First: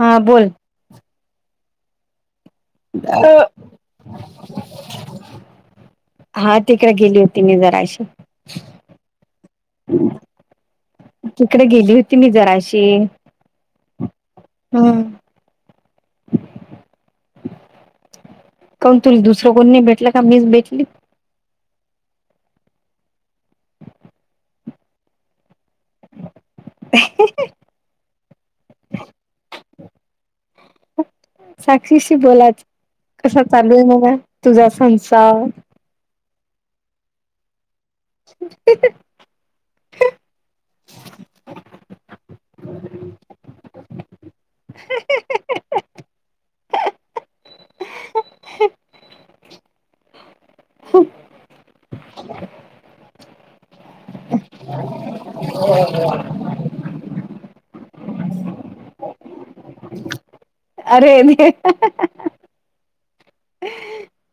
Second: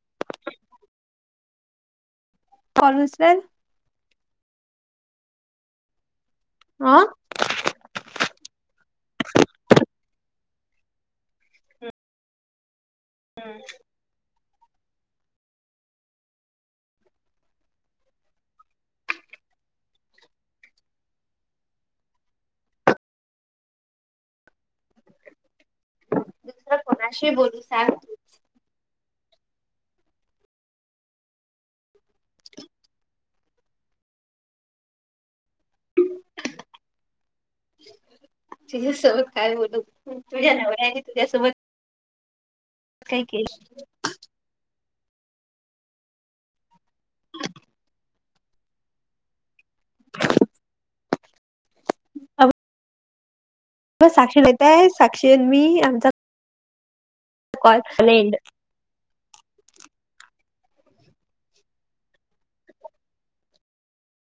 हा बोल कॉल उचलेल तर हा तिकडे अ गेली होती मी जराशी तिकडे गेली होती मी जराशी हम्म हम्म [unintelligible] कोण तुरी दुसरं कोण नाही भेटला का मीच भेटली कोणाशे बोलू स तू साक्षीशी्री बोलाच कस चालू आहे मला तुझा संसार तुझ्यासोबत काय बोलू तुझ्या नव्या तुझ्यासोबत काय केश [inaudible] [inaudible] साक्षीताय साक्षी मी आमचा कासलाड अरे न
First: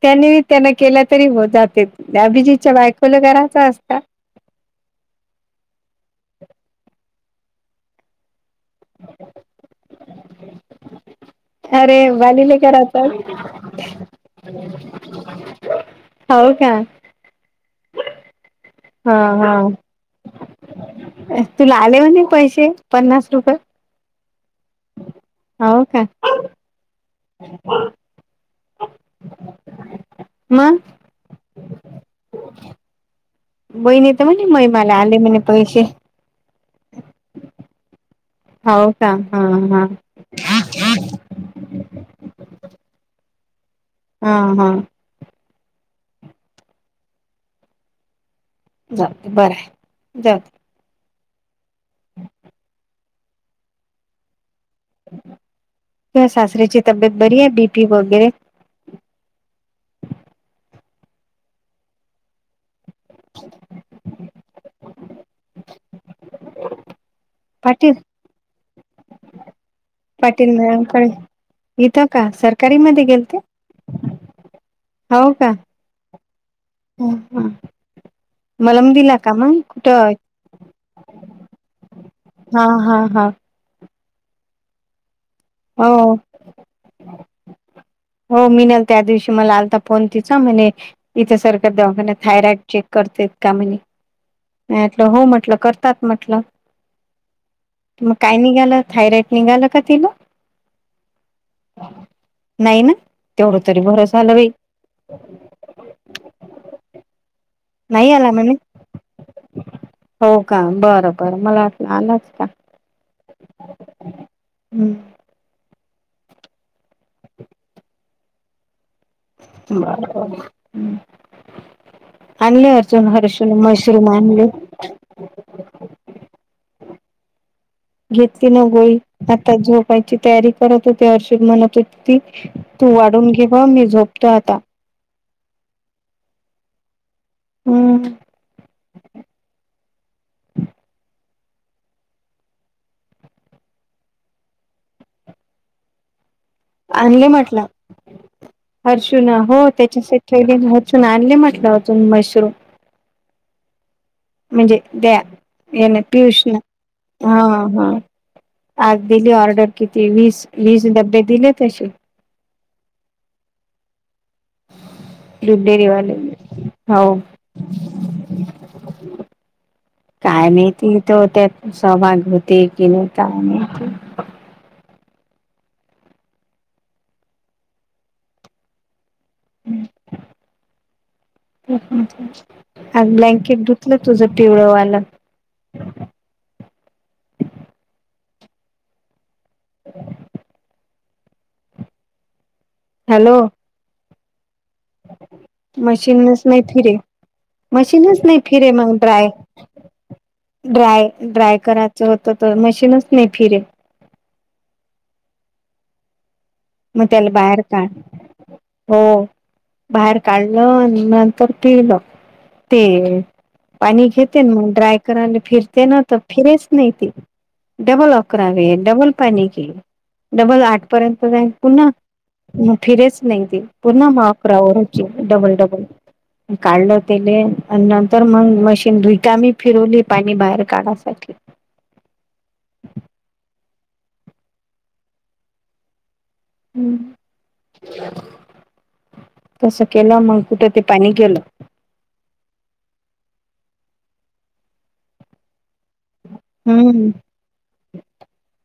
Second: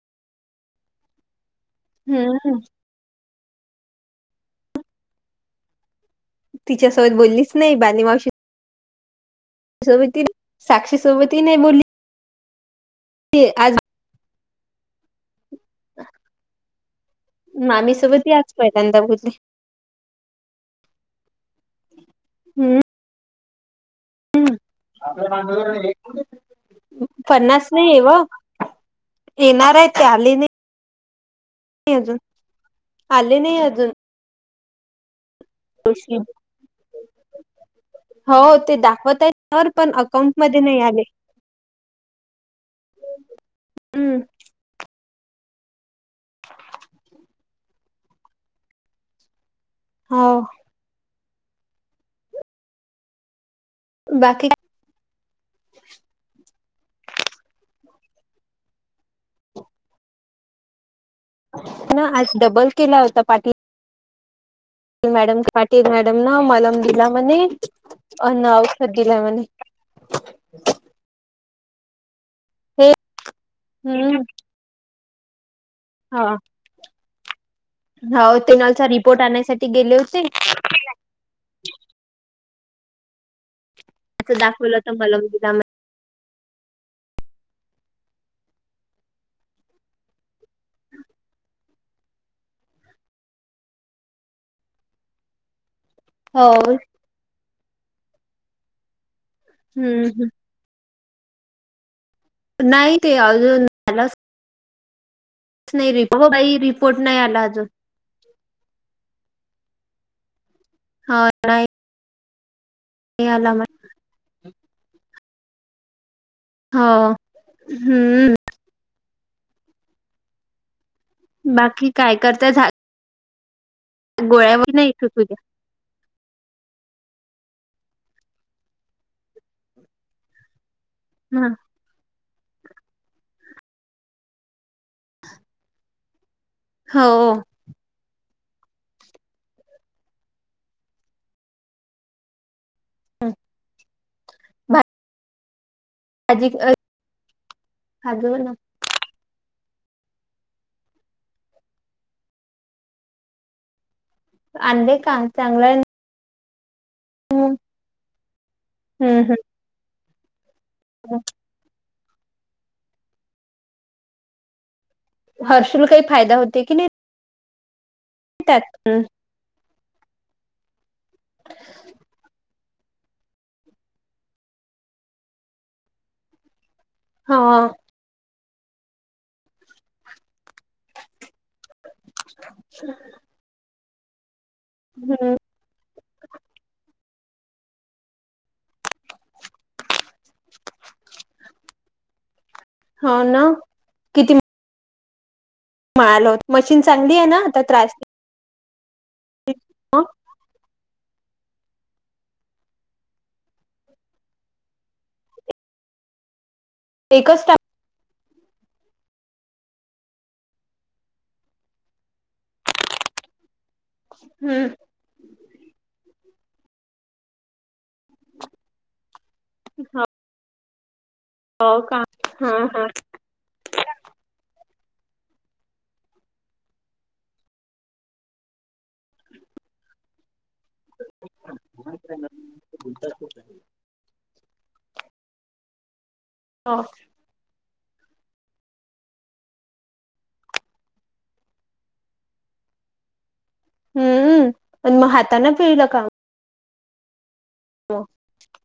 त्यांनी त्यांना केला तरी हो जात हम्म अभिजीच्या बायकोला कराच असत तिच्यासोबत बोललीच नाही बाणी मावशी ससेस अरे वालीले का आज राहतात [inaudible] हो का ना आमही सोबत आचतोय त्यांंदा बुधले तू आले हो पैसे पन्नास रुपये हम्म हो का पन्नास नाही ये येणारय ते आले मग नाही अजून आले नाही अजून म मला आले म तशी हो ते का दाखवत आहेत हा त्या हा पण अकाउंट मध्ये नाही आले हम हा हा बरं हो जाऊ दे बाकी त्या सासरीचीित तबेत बरी आहे बीपी वगैरे ना आज डबल केला होता पाठीील मॅडम पाटल मॅडम ना मलम दिला म्हणे पाटील अ्न औषध दिला म्हणे पाटील मॅडमकडे इथं का सरकारी हे मध्ये गेल ते हम्म हो का हा हो ते नलचा मलम दिला रिपोर्ट का मग आणायसाठी गेले कुठं होते हा हा हा आं दाखवलं तर मला ह हो मिल त्या दिवशी मला आलता फोन तिचा म्ह इथ सारखं दा थायरॉइड चेक कर काम होटल करत म्हट हो मग काय निघालंथायरॉइड, निघाला का तेन, हम्म नाही ना ते तेवढं अजून तरी बर आलाच झालं बाई, नाही रि बाई रिपोर्ट नाही आला, अजून नाही आला म्ह हो का बरं हो बर मला वाट आलाच, [unintelligible] नाही आलं, हम्म हा, हम्म, बाकी आणले अर्जुन हर्ष, गोळ्यावर नाही तू तू द्या, घेतली न गोळी, आता झोपायची तयारी करत होती हर्ष म्हणत होतेती. तू वाढून घेव मी झोपतो आता, हम्म हो, हम, भाजी अ, आणले म्हटलं काजू हर्षुना हो, त्याच्यासाठीे अचून आणले म्हटलं अजून मशरूम, म्हणजे आणले का चांगलं आहे त्या्या ना पियुष, हा हम्म हा आज दिली हम्म ऑर्डर किती वीस, वीज हम्म डबे दिले तसे, हर्षूला लुडेरीवा काही हो, त्याात हम, कायमती तो त्या, सभा घते कन कायमती, हा, ब्लँकेट धुतलं तुझ, पिवळवाला, [unintelligible] हा हॅलो ना किती, मिळालं होत मशीनच नाही, मशीन रे चांगली आहे ना आता त्रास मशीनच नाही, फिरे मग, ड्राय, नाही. हं, ड्राय ड्राय करायचं होत, तर मशीनच नाही फिरे, मग त्याला एकच टाक बाहेर काढ हो, बाहेर काढलं आणि नंतर पिलं ते, पाणी घेते हम्म मग ड्राय करायला, फिरते ना तर फिरेच नाही त, डबल अकरावे डबल पनी केली, डबल आठ पर्यंत, जाईल हो पुन्हा का हा हा फिरेच नाही, ते पुन्हा माकरावरची डबल, डबल, काढलं तेले आणि, नंतर मग मशीन रिकाामी फिरवली पाणी बाहेर, काढायसाठी, हा, [unintelligible] तसं केलं मग, कुठं ते पाणी गेलं. हम्म मग हाताना, पिळलं काम, हम्म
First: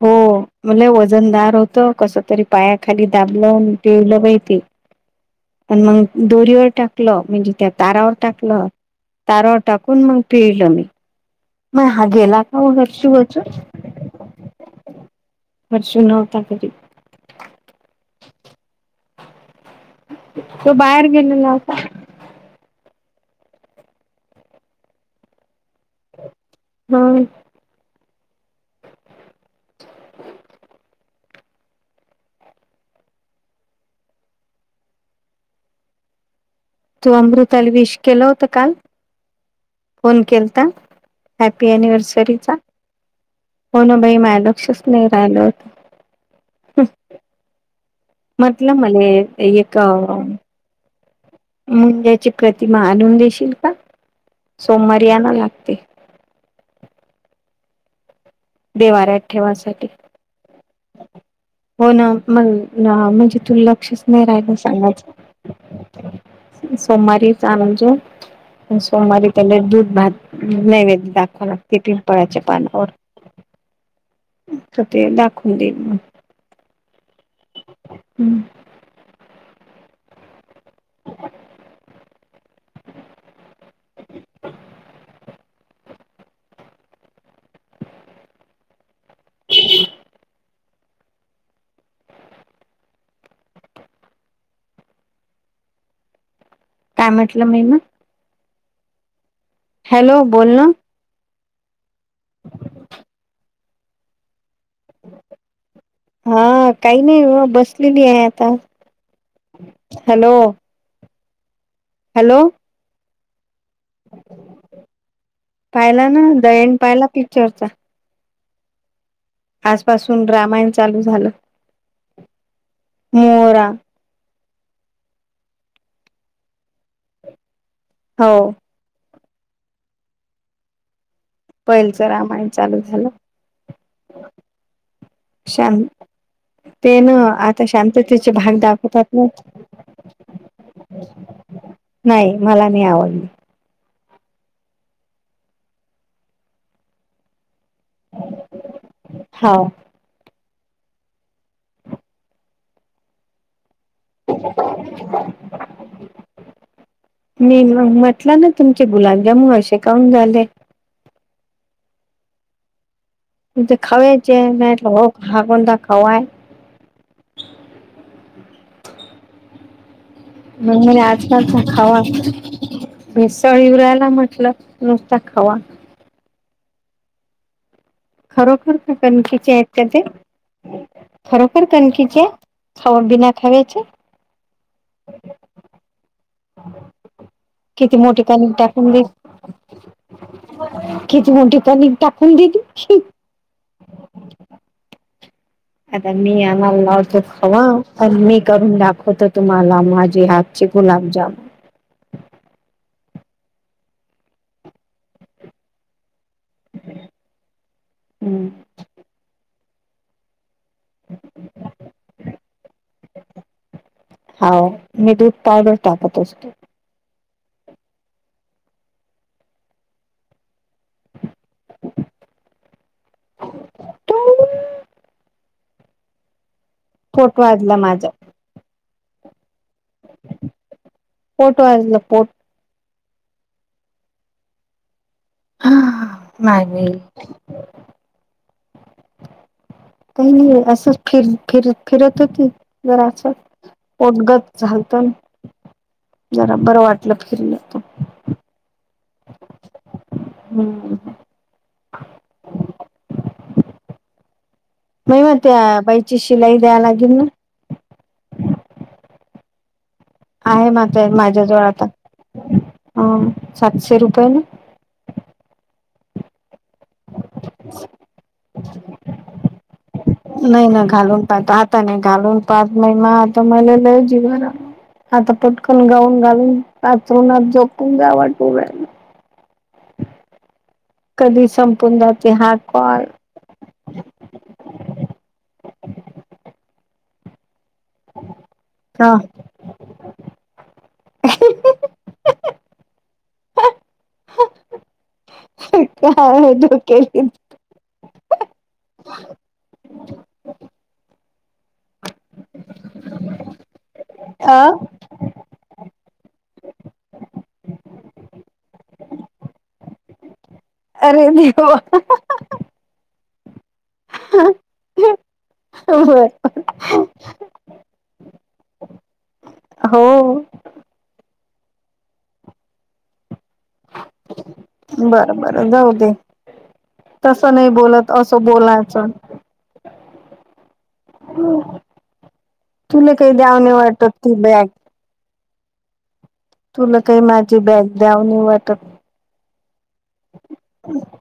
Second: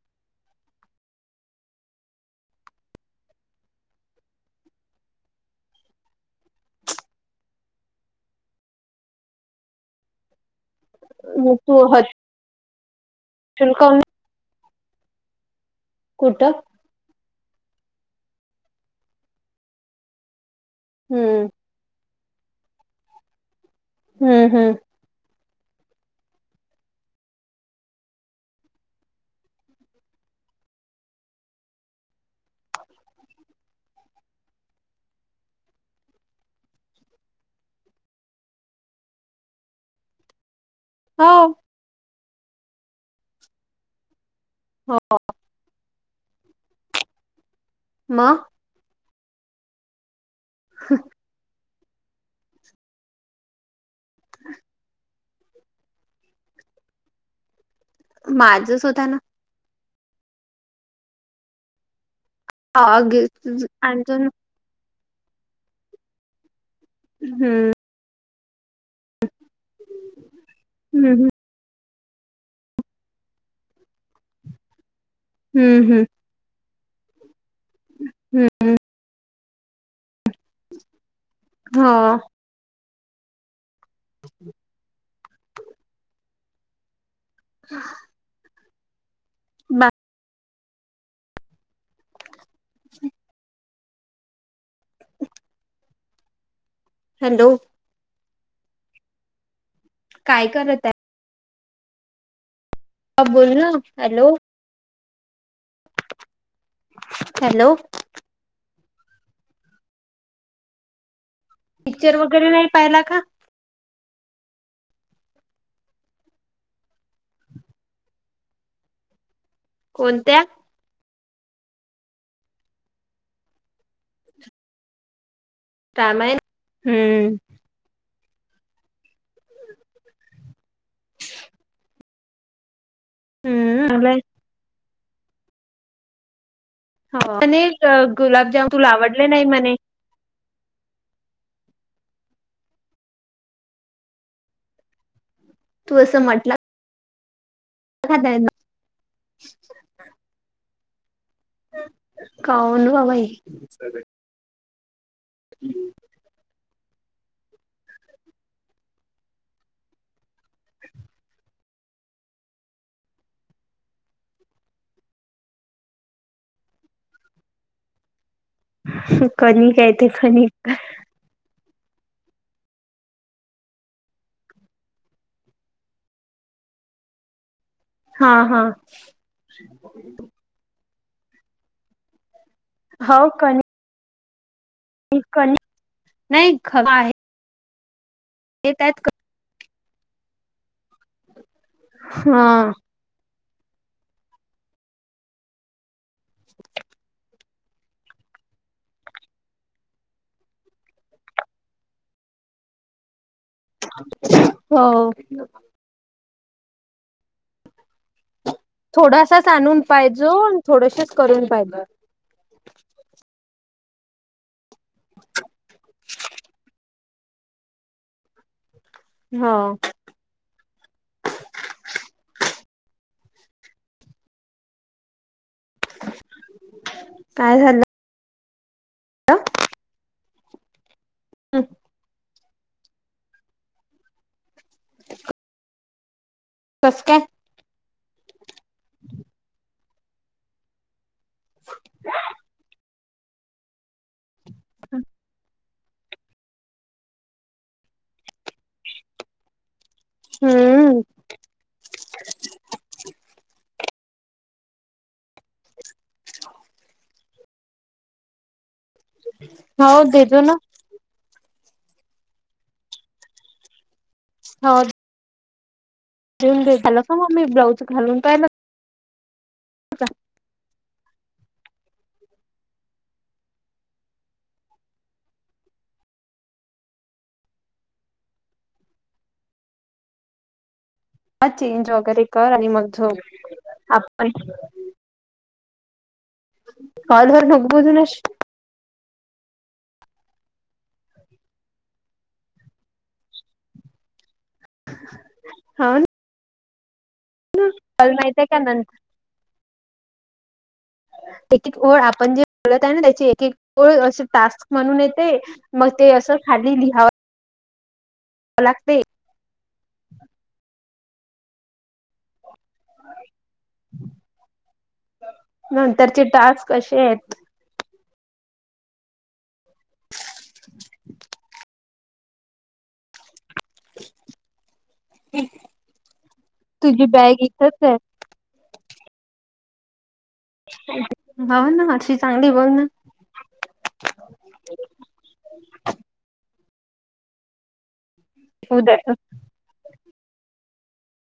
हो, म्हले वजनदार होत, कस तरी पायाखाली दाबलं आणि पिकल बाई ते. प मग दोरीवर टाकलं, म्हणजे त्या तारावर टाकलं. तारवर टाकून मग पिळलं मी, मग ह गेला का हर्ष, [unintelligible] वर्ष नवता कुठं घरी [unintelligible] तो बाहेर हम्म गेलेला होता. हम्म हम्म, हम्म तू अमृताला विश केलं होत काल फोन केलता हो हॅपी अनिव्हर्सरीचा हो ना बाई मिळाल हो नाही राहिलं होत मग म्हटलं मले एक का ह मुंज्याची प्रतिमा आणून देशील का सोमवारी आण [unintelligible] माझच होता ना देवाऱ्यात ठेवासाठी हो ना मग म्हणजे तू लक्षच नाही अजून राहील सांगायचं सोमवारीच हम्म आनजो सोमवारी पहिले दूध भात नैवेद्य हम्म दाखवाव लागते पिंपळाच्या पानावर अच्छ ते दाखवून देईन हम्म मग हम्म हम्म हो [inaudible] हा बा [inaudible] काय म्हटलं हॅलो मी न हॅलो काय बोल ना करत आहे हा, बोल ना हॅलो हा काही नाही हॅलो. बसलेली आहे आता हॅलो पिक्चर हॅलो वगैरे नाही पाहिला का पाहिला ना द एंड पाहिला पिक्चरचा आजपासून कोणत्या रामायण चालू झालं मोरा त्यामुळे हम्म हो पैलचं रामायण चालू झालं हम्म आ शाम ते ना हो आता म्हणे शांततेचे भाग गुलाबजाम तुला दाखवतात ना आवडले नाही म्हणे. नाही मला नाही आवडली तू असं म्हटलं का आहे ना हाव काऊन वावाई हम्म मी म्हटलं ना तुमचे गुलाबजामन असे काऊन झाले म्हज खावेचेे नाही म्हटलं हा कोणता खवाय सुख न काही तर म म्हणे आजकालचा खावा मसळी येऊन रायला म्हटलं नुसता खावा हा हा. खरोखर कणकीचे आहेत का ते खरोखर कनखीचे खऊ बीना खावेचे कणी नाही खवा आहे किती मोठी कणी टाकून दे त्यात किती मोठी कणीक टाकून हा दिली आता मी आणला लावतो खवा आणि मी करून दाखवते तुम्हाला माझी हातची ते गुलाबजाम [inaudible] हो हम्म थोडासाच आणून पाहिजो आणि थोडसच करून पाहिज हा मी दूध पावडर टाकत असतो हो टुंग. फोटो आला माझ ह फटवाला फट हा ह मॅग कस काय? काही नाही असं फिर फिर फिरत होती जरा पोटगत झालत जरा बरं वाटलं फिरीलं तो हम्म म म त्या बाईची शिलाई द्याय लागेल ना होौ देेतो ना ज सातशे रुपये ना घेऊन झालं का मग मी ब्लाऊज घालून पयला नाही ना घालून पाात आता नाही घालून पाहात नाही म आता मला लवजी ब हता पटकन गाऊन घालून कचरुून झोपून जा्यावाटवला कधी चेंज संपून वगैरे जाते कर हा आणि मग कोण झोप आपण [inaudible] हलवारण होगबोद न अश हां कायल ह कल माहिितय का नंत एक एक ओळ आपण जे बोलत आहे ना त्याची एक एक ओळ असे अ टास्क म्हणून येते मग ते असं खाल्ली लिहावा भ लागते अरे देव नंतरचे बर टास्क के आहेत. हो. बरं बरं जाऊ दे. तुझी बॅग तसं नाही इथच आहे बोलत असं बोलायचं. ह. तुला काही द्यावणे वाटत ती बॅग. ग तुला काही माझी बॅग द्याऊन वाटत. उद्या ढ.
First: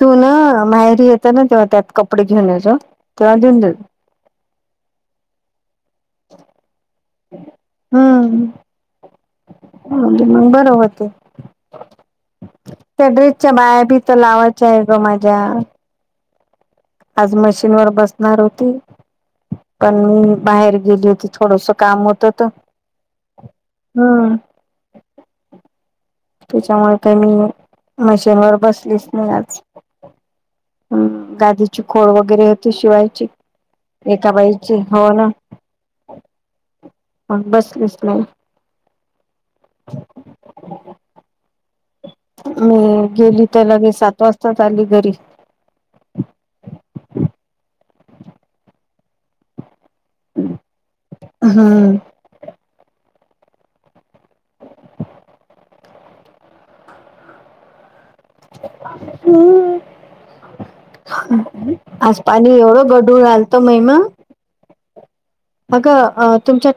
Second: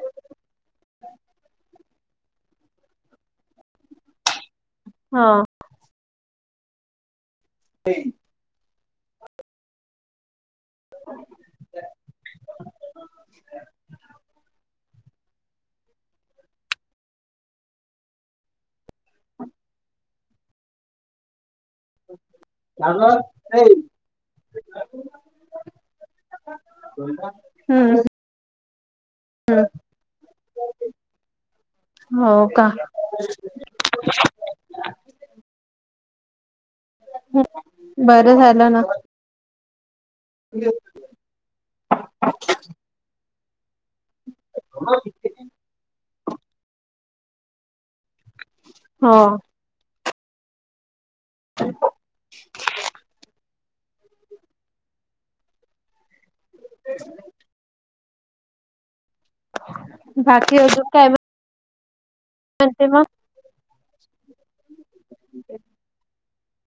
तू ना माहेरी येत ना तेव्हा त्यात कपडे घेऊनच तेव्हा देऊन देेत. हा. हम्मब. त्या ड्रेसच्या बाया बी तर लावायच्या. मजा. आज मशीनवरर बसणार होती पण मी बाहेर गेली होती थोडस. काम होत तर हम्म. त्याच्यामुळे का मी हम्म मशीनवरर बसलीच नाही आज. हम्म हम्म गादीची खोळ हो वगैरे का होते शिवायची. एका बाईची हो ना. ह बस बस नाही. बरं झालं ना त्यालागे सात वाजता आली घरी. हा. हा. ह. ग. बाकी जो का. आज पाणी एवढं गडून रालतो महिमा. अगं तुमच्या.